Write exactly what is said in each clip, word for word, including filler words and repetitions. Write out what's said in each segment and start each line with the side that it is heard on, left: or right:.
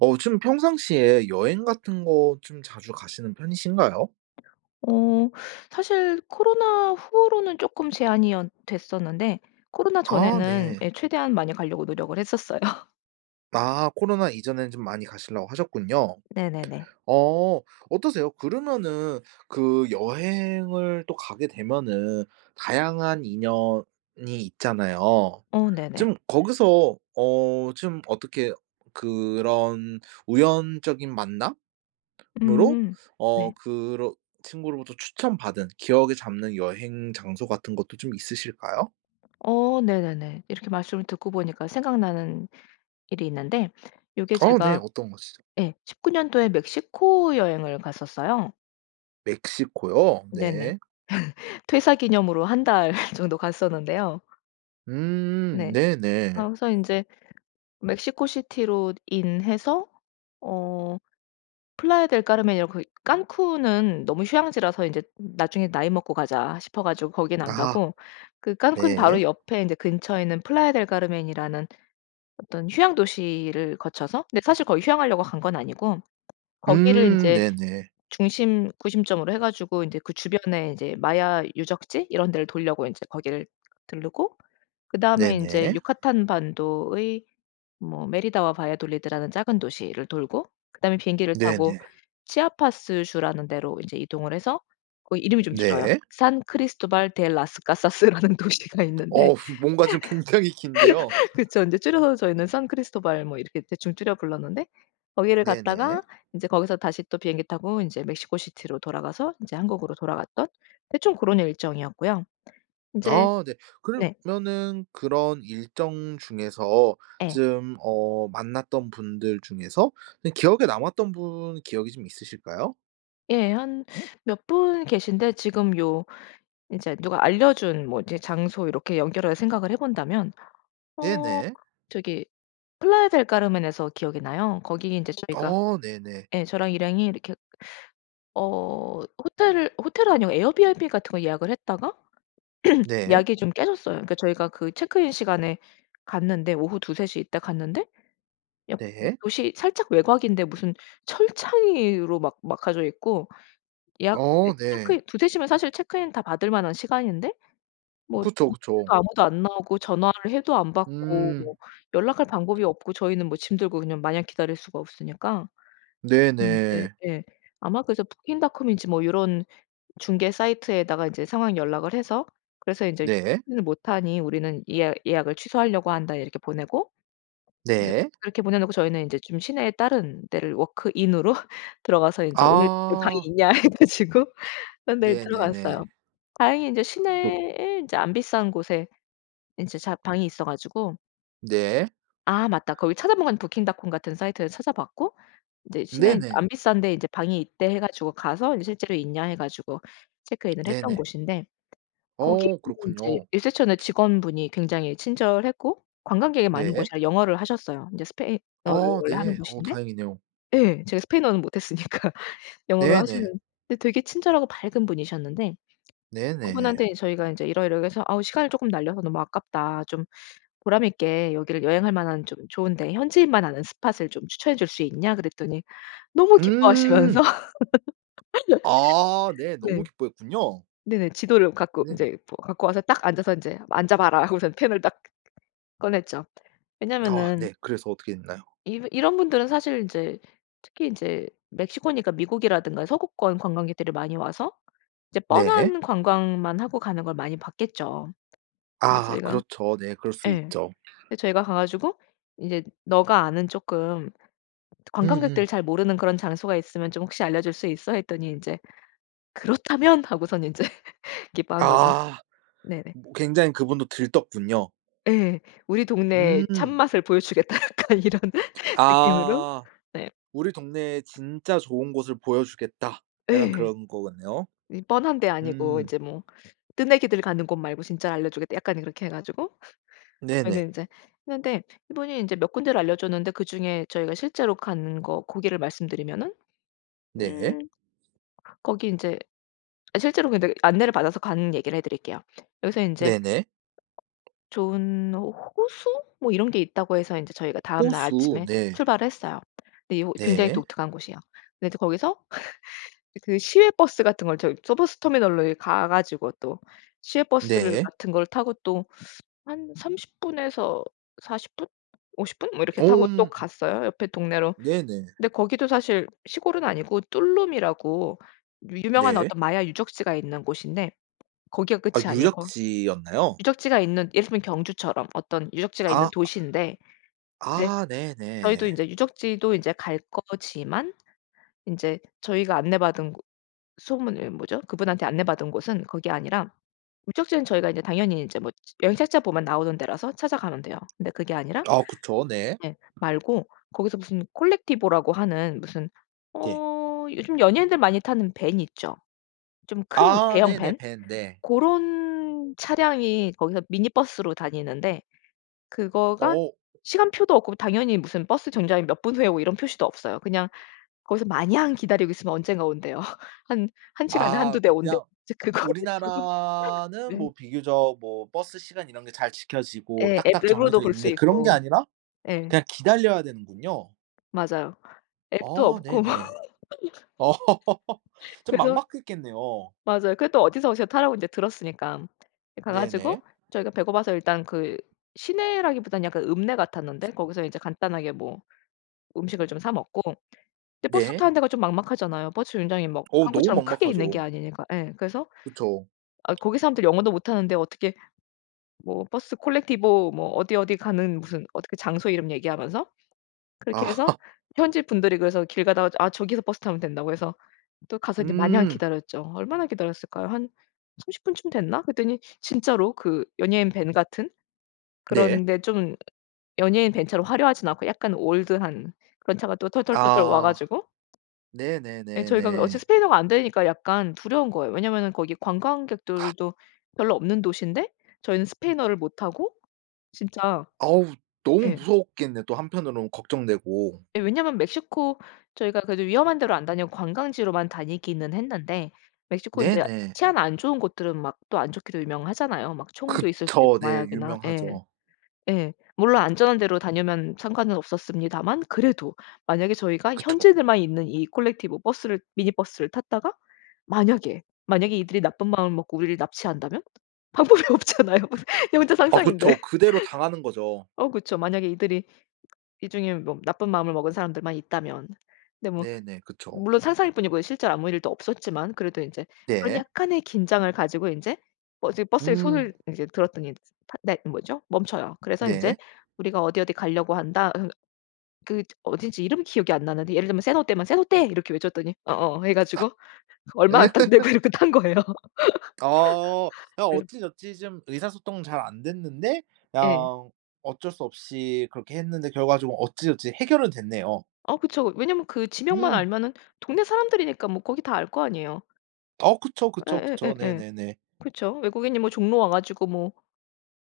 right: 어 좀 평상시에 여행 같은 것 좀 자주 가시는 편이신가요?
left: 어 사실 코로나 후로는 쪼끔 제한이 어 됐었는데 코로나
right: 아
left: 전에는
right: 네.
left: 예 최대한 많이 가려고 노력을 했었어요.
right: 아 코로나 이전에는 좀 많이 가시려고 하셨군요.
left: 네네네.
right: 어 어떠세요? 그러면은 그 여행을 또 가게 되면은 다양한 인연이 있잖아요.
left: 어 네네.
right: 좀 거기서 어 좀 어떻게 그런 우연적인 만남으로
left: 음
right: 어
left: 네.
right: 그러 친구로부터 추천받은 기억에 잡는 여행 장소 같은 것도 좀 있으실까요?
left: 어 네네네. 이렇게 말씀을 듣고 보니까 생각나는 일이 있는데 요게
right: 아 네.
left: 제가
right: 어떤 곳이죠?
left: 예 십구 년도에 멕시코 여행을 갔었어요.
right: 멕시코요.
left: 네네.
right: 네.
left: 퇴사 기념으로 한 달 정도 갔었는데요.
right: 음
left: 네.
right: 네네.
left: 아 그래서 인제 멕시코시티로 IN 해서 어 플라야 델 카르멘이라고 그 칸쿤은 너무 휴양지라서 이제 '나중에 나이 먹고 가자.' 싶어가지고 거기는 안
right: 아하
left: 가고 그 칸쿤
right: 네.
left: 바로 옆에 인제 근처에 있는 플라야 델 카르멘이라는 어떤 휴양 도시를 거쳐서 근데 사실 거기 휴양하려고 간 건 아니고 거기를
right: 음
left: 인제
right: 네네.
left: 중심 구심점으로 해가지고 인제 그 주변에 이제 마야 유적지 이런 데를 돌려고 인제 거기를 들르고 그다음에 인제
right: 네네.
left: 유카탄반도의 뭐 메리다와 바야돌리드라는 작은 도시를 돌고 그다음에 비행기를 타고
right: 네네.
left: 치아파스주라는 데로 인제 이동을 해서 거기 이름이 좀 길어요.
right: 네.
left: 산크리스토발 데 라스 카사스라는 도시가 있는데
right: 어 뭔가 좀 굉장히 긴데요.
left: 그쵸. 인제 줄여서 저희는 산크리스토발 이렇게 대충 줄여 불렀는데 거기를
right: 네네.
left: 갔다가 인제 거기서 다시 또 비행기 타고 인제 멕시코시티로 돌아가서 인제 한국으로 돌아갔던 대충 그런 일정이었고요. 인제
right: 아 네.
left: 네.
right: 그러면은 그런 일정 중에서
left: 예.
right: 좀 어 만났던 분들 중에서 그 기억에 남았던 분 기억이 좀 있으실까요?
left: 예. 한 몇 분 계신데 지금 요 이제 누가 알려준 뭐 이제 장소 이렇게 연결을 생각을 해 본다면 어
right: 네네.
left: 저기 플라야 델 카르멘에서 기억이 나요. 거기 이제 저희가
right: 어 네네.
left: 예 저랑 일행이 이렇게 어 호텔을 호텔 아니고 에어비앤비 같은 거 예약을 했다가
right: 네.
left: 예약이 좀 깨졌어요. 그니까 저희가 그 체크인 시간에 갔는데 오후 두세 시 이때 갔는데 약간
right: 네.
left: 도시 살짝 외곽인데 무슨 철창이 으로 막 막혀져 있고 예약
right: 어
left: 이제
right: 네.
left: 체크인 두세 시면 체크인 다 받을 만한 시간인데 뭐
right: 그쵸,
left: 노크해도
right: 그쵸.
left: 아무도 안 나오고 전화를 해도 안 받고 뭐
right: 음.
left: 연락할 방법이 없고 저희는 뭐 짐 들고 그냥 마냥 기다릴 수가 없으니까 그래서 이제
right: 네네.
left: 예 아마 그래서 부킹닷컴인지 뭐 요런 중개 사이트에다가 이제 상황 연락을 해서 그래서 인제
right: 네.
left: [unintelligible] "못 하니 우리는 예약 예약을 취소하려고 한다." 이렇게 보내고 이제
right: 네.
left: 그렇게 보내 놓고 저희는 이제 좀 시내에 다른 데를 워크인으로 들어가서 이제 "오늘 여기 방이
right: 아.
left: 있냐?" 해 가지고 그런 데를
right: 네네네.
left: 들어갔어요. 다행히 인제
right: 록
left: 시내에 인제 안 비싼 곳에 인제 자 방이 있어 가지고
right: 네.
left: 아 맞다. 거기를 찾아본 건 부킹닷컴 같은 사이트에서 찾아봤고 이제 "시내
right: 네네.
left: 안 비싼 데에 이제 방이 있대." 해 가지고 가서 "실제로 있냐?" 해 가지고 체크인을 했던
right: 네네.
left: 곳인데
right: 어.
left: 거기는 이제
right: 그렇군요.
left: 리셉션의 직원분이 굉장히 친절했고 관광객이 많은
right: 네.
left: 곳이라 영어를 하셨어요. 이제 스페인어를
right: 어
left: 원래 하는
right: 네. 어
left: 곳인데
right: 다행이네요.
left: 예 제가 스페인어는 못했으니까 영어로
right: 네네.
left: 하시는. 근데 되게 친절하고 밝은 분이셨는데
right: 네네.
left: 그분한테 "저희가 이제 이러이러해서 아우 시간을 쪼끔 날려서 너무 아깝다. 좀 보람 있게 여기를 여행할 만한 좀 좋은데 현지인만 아는 스폿을 추천해 줄 수 있냐?" 그랬더니 너무
right: 음.
left: 기뻐하시면서
right: 아. 네.
left: 네.
right: 너무 기뻐했군요.
left: 네네. 지도를 갖고
right: 네.
left: 인제 뭐 갖고 와서 딱 앉아서 인제 "앉아봐라." 하고선 펜을 딱 꺼냈죠.
right: 아
left: 왜냐하면은
right: 네. 그래서 어떻게 했나요?
left: 이 이런 분들은 사실 이제 특히 이제 멕시코니까 미국이라든가 서구권 관광객들이 많이 와서 이제
right: 네.
left: 뻔한 관광만 하고 가는 걸 많이 봤겠죠. 근데
right: 아.
left: 저희가
right: 그렇죠. 네. 그럴 수
left: 예.
right: 있죠.
left: 이제 저희가 가 가지고 이제 "너가 아는 쪼끔 트 관광객들
right: 으음.
left: 잘 모르는 그런 장소가 있으면 좀 혹시 알려줄 수 있어?" 했더니 인제 "그렇다면!" 하고서는 인제 기뻐한 거죠.
right: 아.
left: 네네.
right: 뭐 굉장히 그분도 들떴군요.
left: 예. "우리 동네의
right: 음.
left: 참맛을 보여 주겠다!" 약간 이런 느낌으로?
right: 아.
left: 네.
right: 우리 동네에 진짜 좋은 곳을 보여주겠다. 약간
left: 예.
right: 그런 것 같네요.
left: 이 "뻔한 데 아니고
right: 음.
left: 이제 뭐 뜨내기들 가는 곳 말고 진짜 알려 주겠다." 약간 이렇게 해 가지고
right: 네네.
left: 저희는 이제 했는데 이분이 이제 몇 군데를 알려 줬는데 그중에 저희가 실제로 간 거 고기를 말씀드리면은
right: 네.
left: 음 거기 인제 실제로 근데 안내를 받아서 간 얘기를 해드릴게요. 여기서 인제
right: 네네.
left: 좋은 호 호수? 뭐 이런 게 있다고 해서 인제 저희가 다음 날
right: 호수.
left: 아침에
right: 네.
left: 출발을 했어요. 근데 요 굉장히
right: 네.
left: 독특한 곳이에요. 근데 이제 거기서 그 시외버스 같은 걸 저기 저 버스터미널로 이 가 가지고 또 시외버스
right: 네.
left: 같은 걸 타고 또 한 삼십 분에서 사십 분? 오십 분? 뭐 이렇게 타고 또
right: 곰
left: 갔어요 옆에 동네로.
right: 네네.
left: 근데 거기도 사실 시골은 아니고 툴룸이라고 유명한
right: 네.
left: 어떤 마야 유적지가 있는 곳인데 거기가
right: 아
left: 끝이 아니에요. 거
right: 유적지였나요?
left: 유적지가 있는 예를 들면 경주처럼 어떤 유적지가 있는
right: 아.
left: 도시인데 이제
right: 아
left: 저희도
right: 네네.
left: 이제 유적지도 이제 갈 거지만 인제 저희가 안내받은 소문이 뭐죠? 그분한테 안내받은 곳은 그게 아니라 유적지는 저희가 이제 당연히 인제 뭐 여행 책자 보면 나오는 데라서 찾아가면 돼요. 근데 그게 아니라
right: 아 그쵸. 네.
left: 예 말고 거기서 무슨 콜렉티보라고 하는 무슨
right: 네.
left: 어 요즘 연예인들 많이 타는 밴 있죠. 좀 큰
right: 아
left: 대형
right: 네네.
left: 밴.
right: 밴 네.
left: 고런 차량이 거기서 미니버스로 다니는데 그거가
right: 어.
left: 시간표도 없고 당연히 무슨 버스 정류장에 몇 분 후에 오고 이런 표시도 없어요. 그냥 거기서 마냥 기다리고 있으면 언젠가 온대요. 한 한 시간에
right: 아
left: 한두 대 온대요.
right: 그냥
left: 이제 그거를 타고
right: 우리나라는
left: 네.
right: 뭐 비교적 뭐 버스 시간 이런 게 잘 지켜지고
left: 예. 앱
right: 딱딱
left: 앱으로도
right: 정해져
left: 볼 수
right: 있는데 그런 게
left: 있고
right: 아니라
left: 예.
right: 그냥 기다려야 되는군요.
left: 맞아요. 앱도
right: 어
left: 없고
right: 네네. 어 좀
left: 그래서
right: 막막했겠네요.
left: 맞아요. 근데 또 어디서 어디서 타라고 인제 들었으니까 가 가지고
right: 네네.
left: 저희가 배고파서 일단 그 시내라기보단 약간 읍내 같았는데 거기서 이제 간단하게 뭐 음식을 좀 사 먹고 근데 버스
right: 네.
left: 타는 데가 좀 막막하잖아요. 버스 정류장이 뭐
right: 어 너무
left: 한국처럼 크게 있는 게
right: 막막하죠.
left: 아니니까 예. 그래서
right: 그쵸.
left: 아 거기 사람들 영어도 못하는데 어떻게 뭐 버스 콜렉티보 뭐 어디 어디 가는 무슨 어떻게 장소 이름 얘기하면서 그렇게
right: 아
left: 해서
right: 하.
left: 현지분들이 그래서 길 가다가 "아 저기서 버스 타면 된다."고 해서 또 가서 이제 마냥
right: 음.
left: 기다렸죠. 얼마나 기다렸을까요? 한 삼십 분쯤 됐나? 그랬더니 진짜로 그 연예인 밴 같은?
right: 네.
left: 그런데 좀 연예인 밴처럼 화려하진 않고 약간 올드한 그런 차가 또 털털털털 와
right: 아.
left: 가지고 예 저희가 어차피
right: 네네네네.
left: 스페인어가 안되니까 약간 두려운 거예요. 왜냐하면은 거기 관광객들도 별로 없는 도시인데 저희는 스페인어를 못하고 진짜
right: 아우. 너무
left: 예.
right: 무서웠겠네 또 한편으로는 걱정되고.
left: 예. 왜냐하면 멕시코 저희가 그래도 위험한 데로 안 다니고 관광지로만 다니기는 했는데 멕시코 인제
right: 네네.
left: 치안 안 좋은 곳들은 막 또 안 좋기로 유명하잖아요. 막 총도 있을 수도 있고
right: 그쵸. 네.
left: 마약이나 예.
right: 유명하죠.
left: 예. 물론 안전한 데로 다니면 상관은 없었습니다만 그래도 만약에 저희가
right: 그쵸.
left: 현지인들만 있는 이 콜렉티보 버스를 미니버스를 탔다가 만약에 만약에 이들이 나쁜 마음을 먹고 우리를 납치한다면? 방법이 없잖아요. 그냥 혼자
right: 아
left: 상상인데.
right: 그쵸. 그대로 당하는 거죠.
left: 어 그쵸. 만약에 이들이 이 중에 뭐 나쁜 마음을 먹은 사람들만 있다면 근데 뭐
right: 네네. 그쵸.
left: 물론 상상일 뿐이고 실제로 아무 일도 없었지만 그래도 인제 그런
right: 네.
left: 약간의 긴장을 가지고 인제 버스 버스에 손을
right: 음.
left: 이제 들었더니 팟 네 뭐죠? 멈춰요. 그래서 인제
right: 네.
left: 우리가 어디 어디 가려고 한다. 읏 그 어딘지 이름 기억이 안 나는데 예를 들면 세노테면 "세노테!" 이렇게 외쳤더니 어어 해 가지고 얼마 딱 내고 이렇게 탄 거예요.
right: 아 그냥
left: 네.
right: 어찌저찌 좀 의사소통은 잘 안됐는데
left: 예.
right: 그냥 어쩔 수 없이 그렇게 했는데 결과적으로 어찌저찌 해결은 됐네요.
left: 어 그쵸. 왜냐하면 그 지명만
right: 음.
left: 알면은 동네 사람들이니까 뭐 거기 다 알 거 아니에요.
right: 어 그쵸, 그쵸, 그쵸.
left: 예예예예.
right: 네네네.
left: 그렇죠. 외국인이 뭐 종로 와 가지고 뭐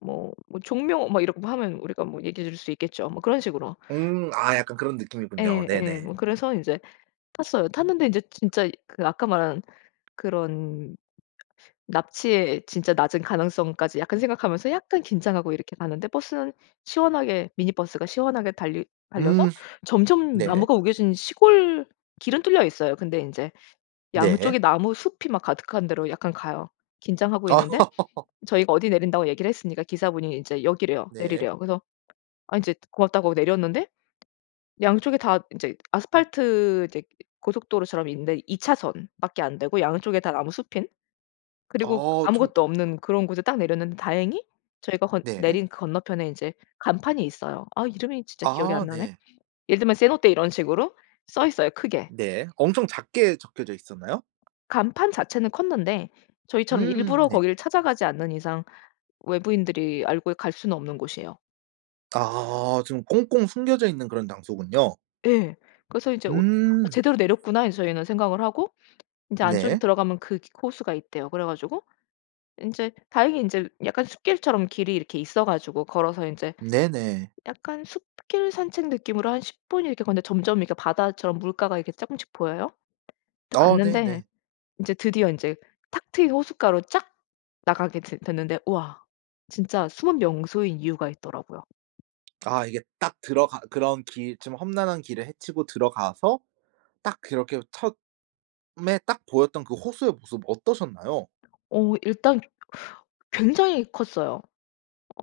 left: 뭐 뭐 종묘 막 이렇게 하면 우리가 뭐 얘기해 줄 수 있겠죠 뭐 그런 식으로.
right: 음. 아 약간 그런 느낌이군요.
left: 예예.
right: 네네.
left: 뭐 그래서 인제 탔어요. 탔는데 이제 진짜 그 아까 말한 그런 납치의 진짜 낮은 가능성까지 약간 생각하면서 약간 긴장하고 이렇게 가는데 버스는 시원하게 미니버스가 시원하게 달리 달려서
right: 음.
left: 점점
right: 네.
left: 나무가 우겨진 시골 길은 뚫려 있어요. 근데 인제
right: 네.
left: 양쪽에 나무숲이 막 가득한 데로 약간 가요. 긴장하고 있는데 저희가 어디 내린다고 얘기를 했으니까 기사분이 이제 여기래요.
right: 네.
left: 내리래요. 그래서 아 인제 고맙다고 내렸는데 양쪽에 다 인제 아스팔트 이제 고속도로처럼 있는데 이 차선 밖에 안되고 양쪽에 다 나무숲인 그리고
right: 더 좀 어
left: 아무것도 없는 그런 곳에 딱 내렸는데 다행히 저희가 건
right: 네.
left: 내린 건너편에 인제 간판이 있어요. 아 이름이 진짜 기억이
right: 아
left: 안 나네.
right: 네.
left: 예를 들면 세노테 이런 식으로 써 있어요 크게.
right: 네. 엄청 작게 적혀져 있었나요?
left: 간판 자체는 컸는데 저희처럼
right: 음음
left: 일부러
right: 네.
left: 거기를 찾아가지 않는 이상 외부인들이 알고 갈 수는 없는 곳이에요.
right: 아 좀 꽁꽁 숨겨져 있는 그런 장소군요.
left: 예. 그래서 이제 어 '어
right: 음.
left: 제대로 내렸구나.' 이 저희는 생각을 하고 인제 안쪽이
right: 네.
left: 들어가면 그 기 호수가 있대요. 그래 가지고 인제 다행히 인제 약간 숲길처럼 길이 이렇게 있어 가지고 걸어서 인제
right: 네네.
left: 약간 숲길 산책 느낌으로 한 십 분 이렇게 걷는데 점점 바다처럼 물가가 이렇게 쪼끔씩 보여요. 딱
right: 아
left: 갔는데
right: 네네.
left: 인제 드디어 인제 탁 트인 호숫가로 쫙 나가게 됐 됐는데 우와 진짜 숨은 명소인 이유가 있더라고요.
right: 아 이게 딱 들어가 그런 길 좀 험난한 길을 헤치고 들어가서 딱 그렇게 처음에 딱 보였던 그 호수의 모습 어떠셨나요?
left: 오 일단 굉장히 컸어요.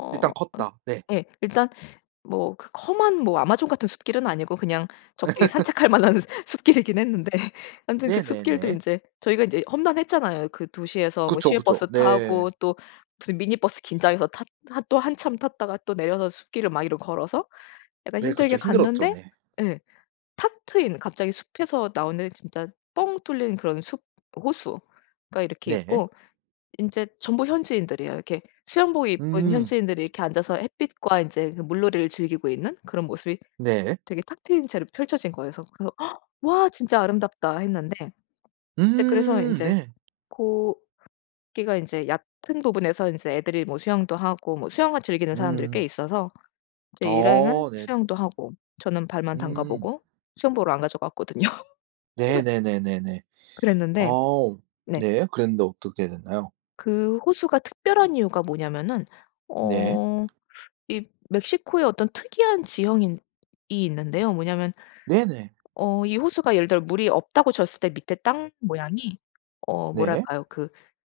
left: 어
right: 일단
left: 으
right: 컸다. 네.
left: 예. 일단 뭐 그 험한 뭐 아마존 같은 숲길은 아니고 그냥 적게 산책할 만한 숲길이긴 했는데 완전 그 숲길도
right: 네네네.
left: 인제 저희가 인제 험난했잖아요. 그 도시에서 뭐
right: 그쵸 그쵸.
left: 시외버스 타고
right: 네.
left: 또 무슨 미니버스 긴장해서 탔 하 또 한참 탔다가 또 내려서 숲길을 막 이렇게 걸어서 약간
right: 네
left: 힘들게
right: 그쵸. 힘들었죠
left: 갔는데
right: 네.
left: 예 탁 트인 갑자기 숲에서 나오는 진짜 뻥 뚫린 그런 숲 호수가 이렇게
right: 네네.
left: 있고 인제 전부 현지인들이에요. 이렇게 수영복 입은
right: 음.
left: 현지인들이 이렇게 앉아서 햇빛과 인제 그 물놀이를 즐기고 있는 그런 모습이
right: 네.
left: 되게 탁 트인 채로 펼쳐진 거예요. 그래서 그래서 아 "와 진짜 아름답다." 했는데 인제 그래서
right: 음.
left: 인제
right: 네.
left: 고기가 인제 얕은 부분에서 인제 애들이 뭐 수영도 하고 뭐 수영을 즐기는 사람들이
right: 음.
left: 꽤 있어서 인제 일행은
right: 어. 네.
left: 수영도 하고 저는 발만 담가
right: 음.
left: 보고 수영복을 안 가져갔거든요.
right: 네네네네네.
left: 그랬는데
right: 어오.
left: 네.
right: 네. 그랬는데 어떻게 됐나요?
left: 그 호수가 특별한 이유가 뭐냐면은
right: 네.
left: 어 이 멕시코의 어떤 특이한 지형인 이 있는데요. 뭐냐면
right: 네네.
left: 어 이 호수가 예를 들어 물이 없다고 쳤을 때 밑에 땅 모양이 어
right: 네.
left: 뭐랄까요. 그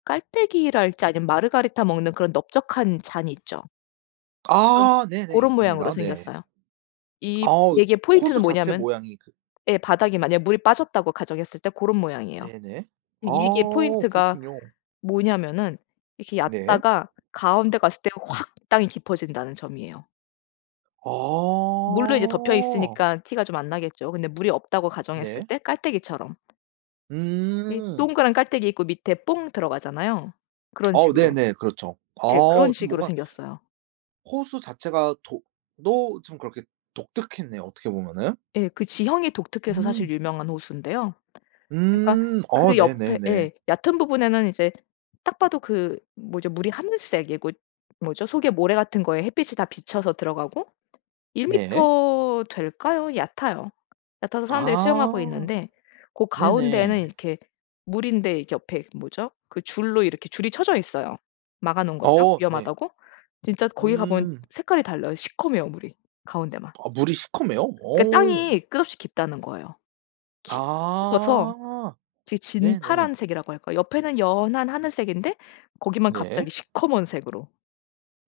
left: 깔때기랄지 아니면 마르가리타 먹는 그런 넓적한 잔이 있죠.
right: 아 네네.
left: 고런 모양으로
right: 있습니다. 네.
left: 생겼어요. 이
right: 어우
left: 얘기의 포인트는
right: 호수 자체
left: 뭐냐하면
right: 모양이 그
left: 예 바닥이 만약 물이 빠졌다고 가정했을 때 고런 모양이에요.
right: 네네.
left: 이게
right: 아
left: 포인트가
right: 그렇군요.
left: 뭐냐면은 이렇게
right: 네.
left: 얕다가 가운데 갔을 때 확 땅이 깊어진다는 점이에요. 물로 이렇게 덮여
right: 어.
left: 있으니까 티가 좀 안 나겠죠. 근데 물이 없다고 가정했을
right: 네.
left: 때 깔때기처럼 이
right: 음.
left: 동그란 깔때기 있고 밑에 뽕 들어가잖아요. 그런
right: 어
left: 식으로
right: 네네. 그렇죠.
left: 예 그런
right: 어 좀
left: 식으로
right: 뭔가
left: 생겼어요.
right: 호수 자체가 도 또 참 그렇게 독특했네요 어떻게 보면은.
left: 예. 그 지형이 독특해서 사실
right: 음.
left: 유명한 호수인데요. 그러니까
right: 음. 어
left: 그 옆에
right: 네네네.
left: 예 얕은 부분에는 이제 딱 봐도 그 뭐죠 물이 하늘색이고 뭐죠 속에 모래 같은 거에 햇빛이 다 비쳐서 들어가고. 일
right: 네.
left: 미터 될까요? 얕아요. 얕아서 사람들이 수영하고
right: 아
left: 있는데 고 가운데는
right: 네네.
left: 이렇게 물인데 이렇게 옆에 뭐죠 그 줄로 이렇게 줄이 쳐져 있어요. 막아 놓은 거죠
right: 어 네.
left: 위험하다고. 진짜 거기 가 보면
right: 음.
left: 색깔이 달라요. 시커메요 물이 가운데만.
right: 어 물이 시커매요?
left: 그
right: 어.
left: 땅이 끝없이 깊다는 거예요. 깊어서
right: 아.
left: 되게
right: 네네.
left: 진파란색이라고 할까? 옆에는 연한 하늘색인데 거기만
right: 네.
left: 갑자기 시커먼 색으로.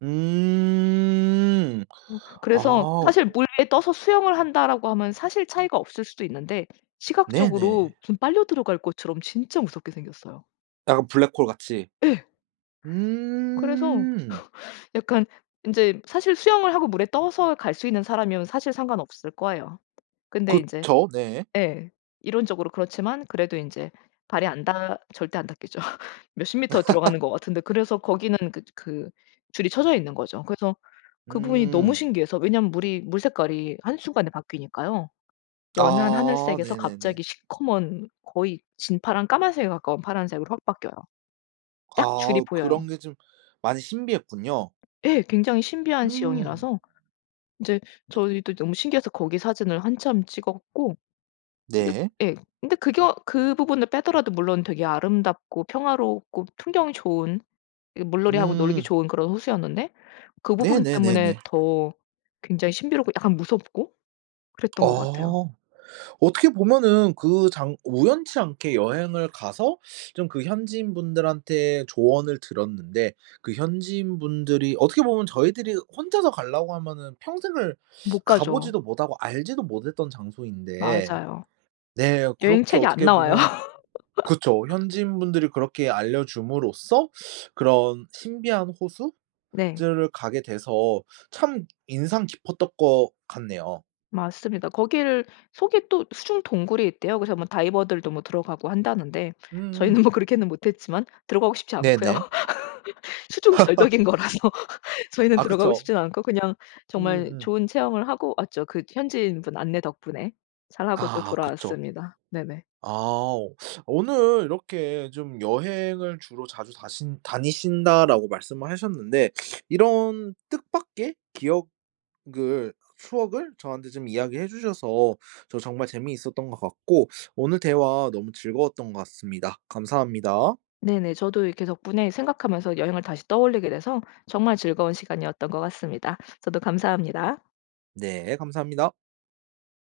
right: 음.
left: 어 그래서
right: 아우.
left: 사실 '물에 떠서 수영을 한다.'라고 하면 사실 차이가 없을 수도 있는데 시각적으로
right: 네네.
left: 좀 빨려 들어갈 것처럼 진짜 무섭게 생겼어요.
right: 약간 블랙홀 같이.
left: 예. 그래서
right: 음.
left: 약간 인제 사실 수영을 하고 물에 떠서 갈 수 있는 사람이면 사실 상관없을 거예요. 근데 이제
right: 그쵸 네.
left: 예 이론적으로 그렇지만 그래도 인제 발이 안 닿 절대 안 닿겠죠. 몇 십 미터 들어가는 것 같은데 그래서 거기는 그 그 줄이 쳐져 있는 거죠. 그래서 그 부분이 너무
right: 음.
left: 신기해서 왜냐하면 물이 물 색깔이 한순간에 바뀌니까요. 연한
right: 아
left: 하늘색에서
right: 네네네.
left: 갑자기 시커먼 거의 진파랑 까만색에 가까운 파란색으로 확 바뀌어요. 딱 줄이
right: 아
left: 보여요.
right: 그런 게 좀 많이 신비했군요.
left: 예. 굉장히 신비한
right: 음.
left: 지형이라서 인제 저희도 너무 신기해서 거기 사진을 한참 찍었고 근데
right: 네.
left: 예. 근데 그게 그 부분을 빼더라도 물론 되게 아름답고 평화롭고 풍경이 좋은 이 물놀이하고 놀기
right: 음.
left: 좋은 그런 호수였는데 그 부분 때문에
right: 네네네네.
left: 더 굉장히 신비롭고 약간 무섭고 그랬던 것 같아요.
right: 어. 어떻게 보면은 그 장 우연치 않게 여행을 가서 좀 그 현지인분들한테 조언을 들었는데 그 현지인분들이 어떻게 보면 저희들이 혼자서 가려고 하면은 평생을
left: 못
right: 가
left: 가죠.
right: 보지도 못하고 알지도 못했던 장소인데
left: 맞아요.
right: 네,
left: 여행
right: 그렇게
left: 책에 안
right: 어떻게
left: 나와요.
right: 보면 그쵸. 현지인분들이 그렇게 알려줌으로써 그런 신비한 호수?
left: 네.
right: 들을 가게 돼서 참 인상 깊었던 것 같네요.
left: 맞습니다. 거기를 속에 또 수중 동굴이 있대요. 그래서 뭐 다이버들도 뭐 들어가고 한다는데
right: 음음.
left: 저희는 뭐 그렇게는 못 했지만 들어가고 싶지 않고요.
right: 네네.
left: 수중 절벽인 거라서 저희는
right: 아
left: 들어가고
right: 그쵸.
left: 싶지 않고 그냥 정말
right: 음음.
left: 좋은 체험을 하고 왔죠. 그 현지인 분 안내 덕분에 잘하고 또
right: 아 그쵸.
left: 돌아왔습니다. 네네.
right: 아 오늘 이렇게 좀 "여행을 주로 자주 다신 다니신다."라고 말씀하셨는데 이런 뜻밖의 기억을 추억을 저한테 좀 이야기해 주셔서 저 정말 재미있었던 것 같고 오늘 대화 너무 즐거웠던 것 같습니다. 감사합니다.
left: 네네. 저도 이렇게 덕분에 생각하면서 여행을 다시 떠올리게 되서 정말 즐거운 시간이었던 것 같습니다. 저도 감사합니다.
right: 네 감사합니다.